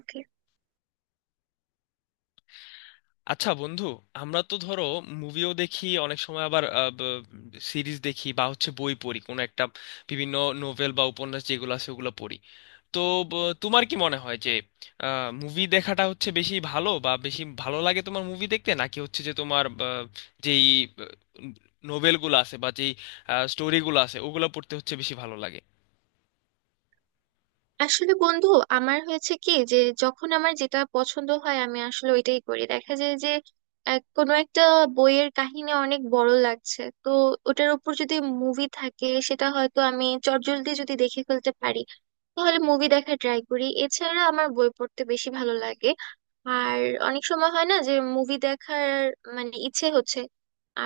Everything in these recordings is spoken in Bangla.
ওকে। আচ্ছা বন্ধু, আমরা তো ধরো মুভিও দেখি অনেক সময়, আবার সিরিজ দেখি বা হচ্ছে বই পড়ি কোনো একটা, বিভিন্ন নোভেল বা উপন্যাস যেগুলো আছে ওগুলো পড়ি। তো তোমার কি মনে হয় যে মুভি দেখাটা হচ্ছে বেশি ভালো বা বেশি ভালো লাগে তোমার মুভি দেখতে, নাকি হচ্ছে যে তোমার যেই নোভেলগুলো আছে বা যেই স্টোরিগুলো আছে ওগুলো পড়তে হচ্ছে বেশি ভালো লাগে? আসলে বন্ধু, আমার হয়েছে কি যে, যখন আমার যেটা পছন্দ হয় আমি আসলে ওইটাই করি। দেখা যায় যে কোনো একটা বইয়ের কাহিনী অনেক বড় লাগছে, তো ওটার উপর যদি মুভি থাকে, সেটা হয়তো আমি চটজলদি যদি দেখে ফেলতে পারি, তাহলে মুভি দেখা ট্রাই করি। এছাড়া আমার বই পড়তে বেশি ভালো লাগে। আর অনেক সময় হয় না যে মুভি দেখার মানে ইচ্ছে হচ্ছে,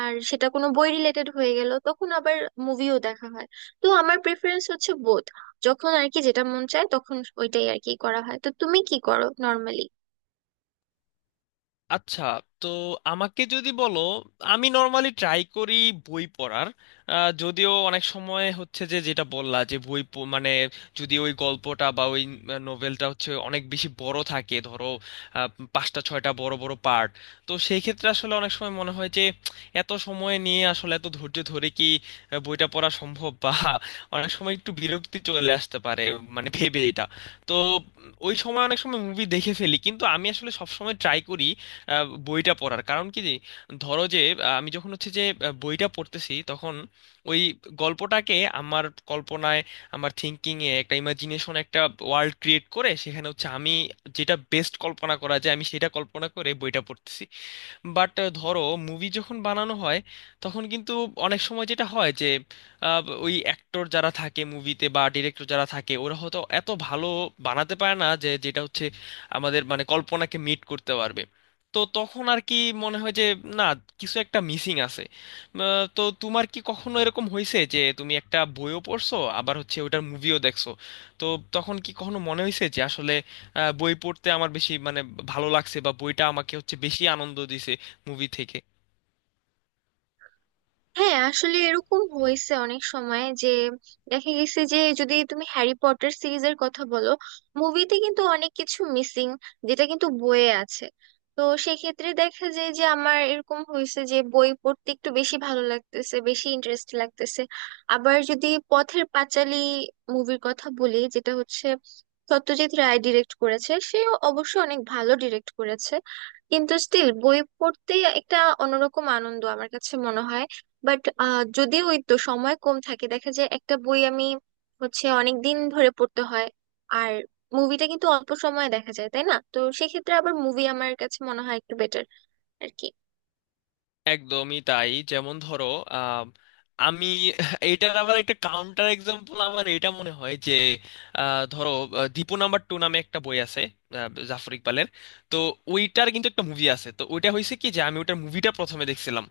আর সেটা কোনো বই রিলেটেড হয়ে গেল, তখন আবার মুভিও দেখা হয়। তো আমার প্রেফারেন্স হচ্ছে বোথ। যখন আর কি যেটা মন চায় তখন ওইটাই আর কি করা হয়। তো তুমি কি করো নর্মালি? আচ্ছা, তো আমাকে যদি বলো, আমি নর্মালি ট্রাই করি বই পড়ার। যদিও অনেক সময় হচ্ছে যে, যেটা বললা, যে বই মানে যদি ওই গল্পটা বা ওই নোভেলটা হচ্ছে অনেক বেশি বড় থাকে, ধরো আহ, পাঁচটা ছয়টা বড় বড় পার্ট, তো সেই ক্ষেত্রে আসলে অনেক সময় মনে হয় যে এত সময় নিয়ে আসলে এত ধৈর্য ধরে কি বইটা পড়া সম্ভব, বা অনেক সময় একটু বিরক্তি চলে আসতে পারে মানে, ভেবে এটা। তো ওই সময় অনেক সময় মুভি দেখে ফেলি, কিন্তু আমি আসলে সব সময় ট্রাই করি বইটা পড়ার। কারণ কি যে, ধরো যে আমি যখন হচ্ছে যে বইটা পড়তেছি, তখন ওই গল্পটাকে আমার কল্পনায়, আমার থিঙ্কিং এ একটা ইমাজিনেশন, একটা ওয়ার্ল্ড ক্রিয়েট করে, সেখানে হচ্ছে আমি যেটা বেস্ট কল্পনা করা যায়, আমি সেটা কল্পনা করে বইটা পড়তেছি। বাট ধরো মুভি যখন বানানো হয়, তখন কিন্তু অনেক সময় যেটা হয় যে ওই অ্যাক্টর যারা থাকে মুভিতে বা ডিরেক্টর যারা থাকে, ওরা হয়তো এত ভালো বানাতে পারে না যে যেটা হচ্ছে আমাদের মানে কল্পনাকে মিট করতে পারবে। তো তখন আর কি মনে হয় যে না, কিছু একটা মিসিং আছে। তো তোমার কি কখনো এরকম হয়েছে যে তুমি একটা বইও পড়ছো, আবার হচ্ছে ওটার মুভিও দেখছো, তো তখন কি কখনো মনে হয়েছে যে আসলে বই পড়তে আমার বেশি মানে ভালো লাগছে বা বইটা আমাকে হচ্ছে বেশি আনন্দ দিছে মুভি থেকে? হ্যাঁ, আসলে এরকম হয়েছে অনেক সময় যে, দেখা গেছে যে যদি তুমি হ্যারি পটার সিরিজের কথা বলো, মুভিতে কিন্তু অনেক কিছু মিসিং যেটা কিন্তু বইয়ে আছে। তো সেক্ষেত্রে দেখা যায় যে আমার এরকম হয়েছে যে বই পড়তে একটু বেশি ভালো লাগতেছে, বেশি ইন্টারেস্ট লাগতেছে। আবার যদি পথের পাঁচালী মুভির কথা বলি, যেটা হচ্ছে সত্যজিৎ রায় ডিরেক্ট করেছে, সেও অবশ্য অনেক ভালো ডিরেক্ট করেছে, কিন্তু স্টিল বই পড়তে একটা অন্যরকম আনন্দ আমার কাছে মনে হয়। বাট যদি ওই তো সময় কম থাকে, দেখা যায় একটা বই আমি হচ্ছে অনেক দিন ধরে পড়তে হয়, আর মুভিটা কিন্তু অল্প সময়ে দেখা যায়, তাই না? তো সেক্ষেত্রে আবার মুভি আমার কাছে মনে হয় একটু বেটার আর কি। একদমই তাই। যেমন ধরো আহ, আমি, এটার আবার একটা কাউন্টার এক্সাম্পল আমার, এটা মনে হয় যে ধরো দীপু নাম্বার টু নামে একটা বই আছে জাফর ইকবালের। তো ওইটার কিন্তু একটা মুভি আছে, তো ওইটা হয়েছে কি যে আমি ওইটার মুভিটা প্রথমে দেখছিলাম।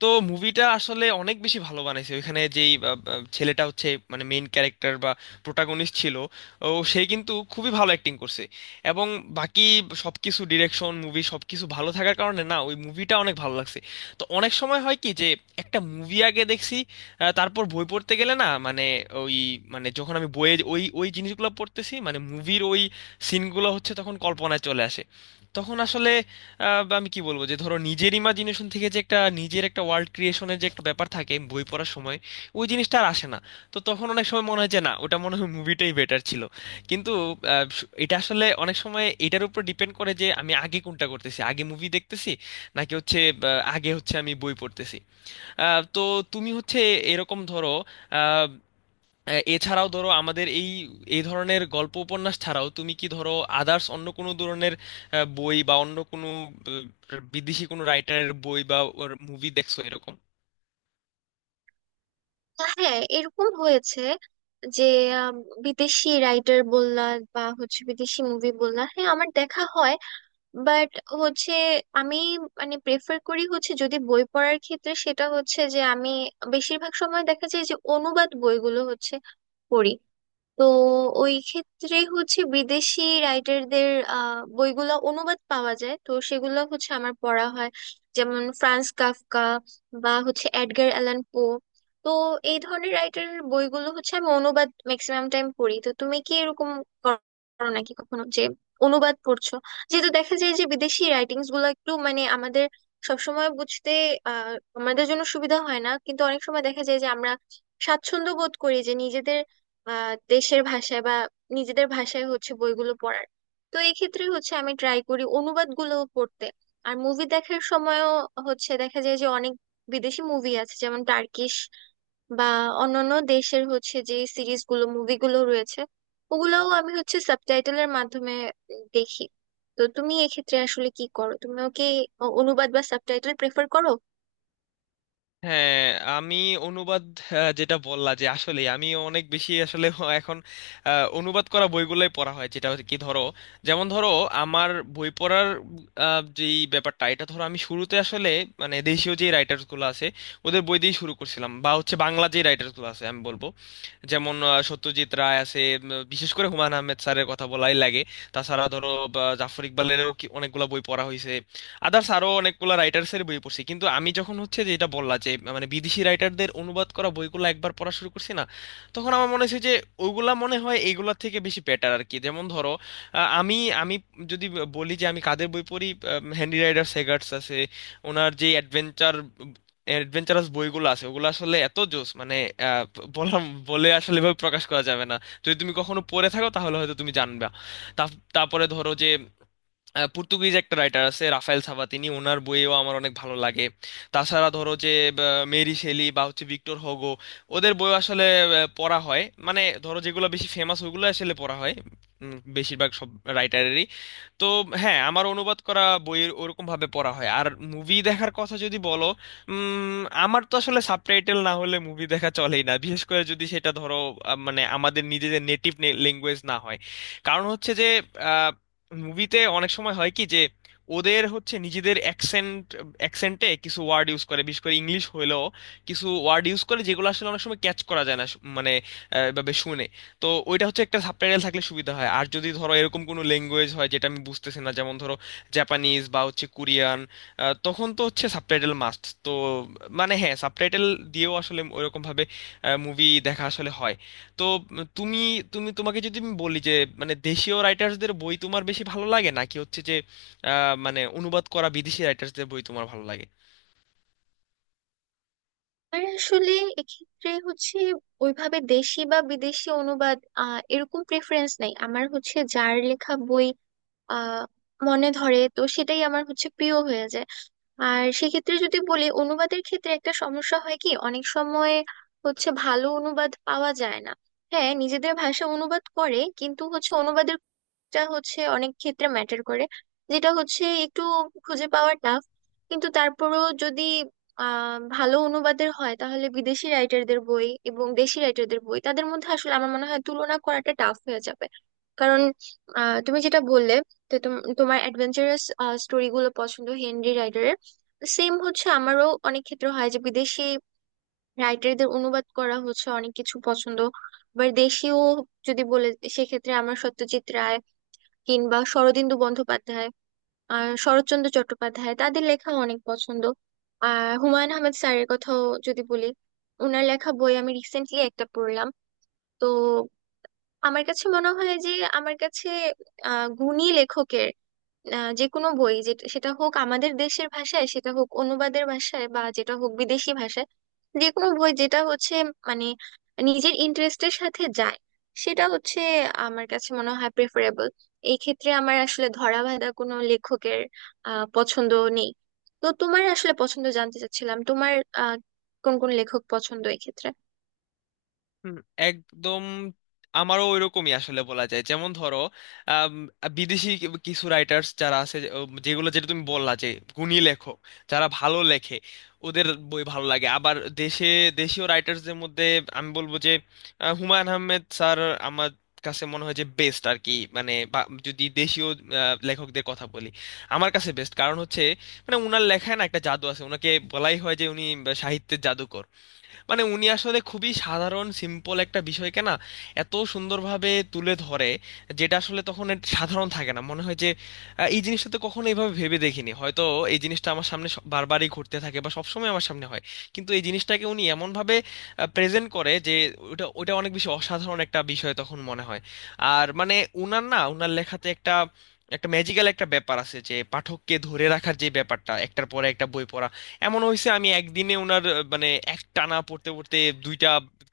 তো মুভিটা আসলে অনেক বেশি ভালো বানাইছে, ওইখানে যেই আহ, আহ, ছেলেটা হচ্ছে মানে মেইন ক্যারেক্টার বা প্রোটাগনিস্ট ছিল, ও সে কিন্তু খুবই ভালো অ্যাক্টিং করছে। এবং বাকি সবকিছু, ডিরেকশন, মুভি, সবকিছু ভালো থাকার কারণে না ওই মুভিটা অনেক ভালো লাগছে। তো অনেক সময় হয় কি যে একটা মুভি আগে দেখছি, তারপর বই পড়তে গেলে না মানে ওই, মানে যখন আমি বইয়ে ওই ওই জিনিসগুলো পড়তেছি মানে মুভির ওই সিনগুলো হচ্ছে তখন কল্পনায় চলে আসে। তখন আসলে বা আমি কি বলবো যে, ধরো নিজের ইমাজিনেশন থেকে যে একটা নিজের একটা ওয়ার্ল্ড ক্রিয়েশনের যে একটা ব্যাপার থাকে বই পড়ার সময়, ওই জিনিসটা আর আসে না। তো তখন অনেক সময় মনে হয় যে না, ওটা মনে হয় মুভিটাই বেটার ছিল। কিন্তু আহ, এটা আসলে অনেক সময় এটার উপর ডিপেন্ড করে যে আমি আগে কোনটা করতেছি, আগে মুভি দেখতেছি নাকি হচ্ছে আগে হচ্ছে আমি বই পড়তেছি। তো তুমি হচ্ছে এরকম, ধরো আহ, এছাড়াও ধরো আমাদের এই এই ধরনের গল্প উপন্যাস ছাড়াও তুমি কি ধরো আদার্স অন্য কোনো ধরনের বই বা অন্য কোনো বিদেশি কোনো রাইটারের বই বা মুভি দেখছো এরকম? তা হ্যাঁ, এরকম হয়েছে যে, আম, বিদেশি রাইটার বললা বা হচ্ছে বিদেশি মুভি বললা, হ্যাঁ আমার দেখা হয়। বাট হচ্ছে আমি মানে প্রেফার করি, হচ্ছে যদি বই পড়ার ক্ষেত্রে, সেটা হচ্ছে যে আমি বেশিরভাগ সময় দেখা যায় যে অনুবাদ বইগুলো হচ্ছে পড়ি। তো ওই ক্ষেত্রে হচ্ছে বিদেশি রাইটারদের বইগুলো অনুবাদ পাওয়া যায়, তো সেগুলো হচ্ছে আমার পড়া হয়। যেমন ফ্রান্স কাফকা বা হচ্ছে এডগার অ্যালান পো। তো এই ধরনের রাইটারের বইগুলো হচ্ছে আমি অনুবাদ ম্যাক্সিমাম টাইম পড়ি। তো তুমি কি এরকম করো নাকি কখনো যে অনুবাদ পড়ছো? যেহেতু দেখা যায় যে বিদেশি রাইটিংস গুলো একটু মানে আমাদের সবসময় বুঝতে আহ আমাদের জন্য সুবিধা হয় না, কিন্তু অনেক সময় দেখা যায় যে আমরা স্বাচ্ছন্দ্য বোধ করি যে নিজেদের দেশের ভাষায় বা নিজেদের ভাষায় হচ্ছে বইগুলো পড়ার। তো এই ক্ষেত্রে হচ্ছে আমি ট্রাই করি অনুবাদগুলো পড়তে। আর মুভি দেখার সময়ও হচ্ছে দেখা যায় যে অনেক বিদেশি মুভি আছে, যেমন টার্কিশ বা অন্যান্য দেশের হচ্ছে যে সিরিজগুলো, মুভিগুলো রয়েছে, ওগুলোও আমি হচ্ছে সাবটাইটেলের মাধ্যমে দেখি। তো তুমি এক্ষেত্রে আসলে কি করো? তুমিও কি অনুবাদ বা সাবটাইটেল প্রেফার করো? হ্যাঁ, আমি অনুবাদ, যেটা বললা যে আসলে আমি অনেক বেশি আসলে এখন অনুবাদ করা বইগুলোই পড়া হয়, যেটা আর কি ধরো। যেমন ধরো আমার বই পড়ার যেই ব্যাপারটা, এটা ধরো আমি শুরুতে আসলে মানে দেশীয় যে রাইটার্স গুলো আছে ওদের বই দিয়ে শুরু করছিলাম বা হচ্ছে বাংলা যে রাইটার্স গুলো আছে, আমি বলবো যেমন সত্যজিৎ রায় আছে, বিশেষ করে হুমায়ুন আহমেদ স্যারের কথা বলাই লাগে। তাছাড়া ধরো জাফর ইকবালেরও অনেকগুলা বই পড়া হয়েছে। আদার্স আরো অনেকগুলো রাইটার্স এর বই পড়ছি। কিন্তু আমি যখন হচ্ছে যে, এটা বললা যে মানে বিদেশি রাইটারদের অনুবাদ করা বইগুলো একবার পড়া শুরু করছি না, তখন আমার মনে হয়েছে যে ওগুলা মনে হয় এইগুলা থেকে বেশি বেটার আর কি। যেমন ধরো আমি আমি যদি বলি যে আমি কাদের বই পড়ি, হ্যান্ডি রাইডার সেগার্টস আছে, ওনার যে অ্যাডভেঞ্চার, অ্যাডভেঞ্চারাস বইগুলো আছে ওগুলো আসলে এত জোস মানে আহ, বললাম বলে আসলে এভাবে প্রকাশ করা যাবে না, যদি তুমি কখনো পড়ে থাকো তাহলে হয়তো তুমি জানবে। তারপরে ধরো যে পর্তুগিজ একটা রাইটার আছে রাফায়েল সাভাতিনি, ওনার বইও আমার অনেক ভালো লাগে। তাছাড়া ধরো যে মেরি শেলি বা হচ্ছে ভিক্টর হোগো, ওদের বই আসলে পড়া হয় মানে, ধরো যেগুলো বেশি ফেমাস ওগুলো আসলে পড়া হয়, বেশিরভাগ সব রাইটারেরই। তো হ্যাঁ, আমার অনুবাদ করা বইয়ের ওরকম ভাবে পড়া হয়। আর মুভি দেখার কথা যদি বলো, আমার তো আসলে সাবটাইটেল না হলে মুভি দেখা চলেই না, বিশেষ করে যদি সেটা ধরো মানে আমাদের নিজেদের নেটিভ ল্যাঙ্গুয়েজ না হয়। কারণ হচ্ছে যে মুভিতে অনেক সময় হয় কি যে ওদের হচ্ছে নিজেদের অ্যাকসেন্ট, অ্যাকসেন্টে কিছু ওয়ার্ড ইউজ করে, বিশেষ করে ইংলিশ হইলেও কিছু ওয়ার্ড ইউজ করে যেগুলো আসলে অনেক সময় ক্যাচ করা যায় না মানে এভাবে শুনে। তো ওইটা হচ্ছে, একটা সাবটাইটেল থাকলে সুবিধা হয়। আর যদি ধরো এরকম কোনো ল্যাঙ্গুয়েজ হয় যেটা আমি বুঝতেছি না, যেমন ধরো জাপানিজ বা হচ্ছে কোরিয়ান, তখন তো হচ্ছে সাবটাইটেল মাস্ট। তো মানে হ্যাঁ, সাবটাইটেল দিয়েও আসলে ওইরকম ভাবে মুভি দেখা আসলে হয়। তো তুমি তুমি তোমাকে যদি আমি বলি যে মানে দেশীয় রাইটার্সদের বই তোমার বেশি ভালো লাগে নাকি হচ্ছে যে মানে অনুবাদ করা বিদেশি রাইটার্সদের বই তোমার ভালো লাগে? আর আসলে এক্ষেত্রে হচ্ছে ওইভাবে দেশি বা বিদেশি অনুবাদ এরকম প্রেফারেন্স নাই। আমার হচ্ছে যার লেখা বই আহ মনে ধরে তো সেটাই আমার হচ্ছে প্রিয় হয়ে যায়। আর সেক্ষেত্রে যদি বলি, অনুবাদের ক্ষেত্রে একটা সমস্যা হয় কি অনেক সময় হচ্ছে ভালো অনুবাদ পাওয়া যায় না। হ্যাঁ, নিজেদের ভাষা অনুবাদ করে কিন্তু হচ্ছে অনুবাদের টা হচ্ছে অনেক ক্ষেত্রে ম্যাটার করে, যেটা হচ্ছে একটু খুঁজে পাওয়া টাফ। কিন্তু তারপরেও যদি ভালো অনুবাদের হয়, তাহলে বিদেশি রাইটারদের বই এবং দেশি রাইটারদের বই, তাদের মধ্যে আসলে আমার মনে হয় তুলনা করাটা টাফ হয়ে যাবে। কারণ তুমি যেটা বললে, তোমার অ্যাডভেঞ্চারাস স্টোরি গুলো পছন্দ হেনরি রাইটারের। সেম হচ্ছে আমারও, অনেক ক্ষেত্রে হয় যে বিদেশি রাইটারদের অনুবাদ করা হচ্ছে অনেক কিছু পছন্দ। আবার দেশীয় যদি বলে, সেক্ষেত্রে আমার সত্যজিৎ রায় কিংবা শরদিন্দু বন্দ্যোপাধ্যায় আর শরৎচন্দ্র চট্টোপাধ্যায় তাদের লেখা অনেক পছন্দ। আর হুমায়ুন আহমেদ স্যারের কথাও যদি বলি, ওনার লেখা বই আমি রিসেন্টলি একটা পড়লাম। তো আমার কাছে মনে হয় যে, আমার কাছে গুণী লেখকের যে কোনো বই, যেটা সেটা হোক আমাদের দেশের ভাষায়, সেটা হোক অনুবাদের ভাষায়, বা যেটা হোক বিদেশি ভাষায়, যে কোনো বই যেটা হচ্ছে মানে নিজের ইন্টারেস্টের সাথে যায়, সেটা হচ্ছে আমার কাছে মনে হয় প্রেফারেবল। এই ক্ষেত্রে আমার আসলে ধরাবাঁধা কোনো লেখকের পছন্দ নেই। তো তোমার আসলে পছন্দ জানতে চাচ্ছিলাম, তোমার আহ কোন কোন লেখক পছন্দ এই ক্ষেত্রে। হুম, একদম। আমারও ওইরকমই আসলে বলা যায়। যেমন ধরো আম, বিদেশি কিছু রাইটার্স যারা আছে যেগুলো যেটা তুমি বললা যে গুণী লেখক, যারা ভালো লেখে, ওদের বই ভালো লাগে। আবার দেশে, দেশীয় রাইটার্সদের মধ্যে আমি বলবো যে হুমায়ুন আহমেদ স্যার আমার কাছে মনে হয় যে বেস্ট আর কি। মানে যদি দেশীয় লেখকদের কথা বলি, আমার কাছে বেস্ট। কারণ হচ্ছে মানে ওনার লেখায় না একটা জাদু আছে, ওনাকে বলাই হয় যে উনি সাহিত্যের জাদুকর। মানে উনি আসলে খুবই সাধারণ সিম্পল একটা বিষয়কে না এত সুন্দরভাবে তুলে ধরে যেটা আসলে তখন এর সাধারণ থাকে না, মনে হয় যে এই জিনিসটা তো কখনো এইভাবে ভেবে দেখিনি হয়তো। এই জিনিসটা আমার সামনে বারবারই ঘটতে থাকে বা সবসময় আমার সামনে হয়, কিন্তু এই জিনিসটাকে উনি এমনভাবে প্রেজেন্ট করে যে ওটা ওটা অনেক বেশি অসাধারণ একটা বিষয় তখন মনে হয়। আর মানে উনার লেখাতে একটা, একটা ম্যাজিক্যাল একটা ব্যাপার আছে যে পাঠককে ধরে রাখার যে ব্যাপারটা, একটার পরে একটা বই পড়া। এমন হয়েছে আমি একদিনে ওনার মানে এক টানা পড়তে পড়তে দুইটা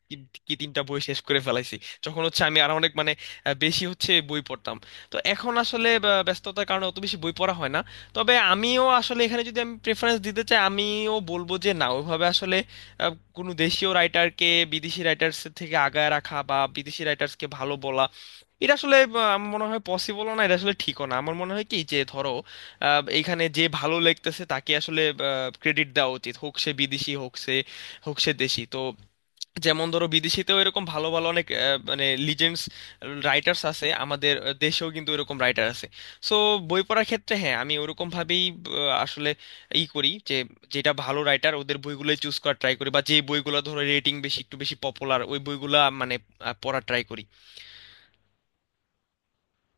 কি কি তিনটা বই শেষ করে ফেলাইছি, যখন হচ্ছে আমি আর অনেক মানে বেশি হচ্ছে বই পড়তাম। তো এখন আসলে ব্যস্ততার কারণে অত বেশি বই পড়া হয় না। তবে আমিও আসলে এখানে যদি আমি প্রেফারেন্স দিতে চাই, আমিও বলবো যে না, ওইভাবে আসলে আহ, কোনো দেশীয় রাইটারকে বিদেশি রাইটার্স থেকে আগায় রাখা বা বিদেশি রাইটার্সকে ভালো বলা, এটা আসলে আমার মনে হয় পসিবলও না, এটা আসলে ঠিকও না। আমার মনে হয় কি যে, ধরো এইখানে যে ভালো লিখতেছে তাকে আসলে ক্রেডিট দেওয়া উচিত, হোক সে বিদেশি হোক সে, হোক সে দেশি। তো যেমন ধরো বিদেশিতেও এরকম ভালো ভালো অনেক মানে লিজেন্ডস রাইটার্স আছে, আমাদের দেশেও কিন্তু এরকম রাইটার আছে। সো বই পড়ার ক্ষেত্রে হ্যাঁ, আমি ওরকম ভাবেই আসলে ই করি যে যেটা ভালো রাইটার ওদের বইগুলোই চুজ করার ট্রাই করি, বা যে বইগুলো ধরো রেটিং বেশি একটু বেশি পপুলার ওই বইগুলা মানে পড়ার ট্রাই করি।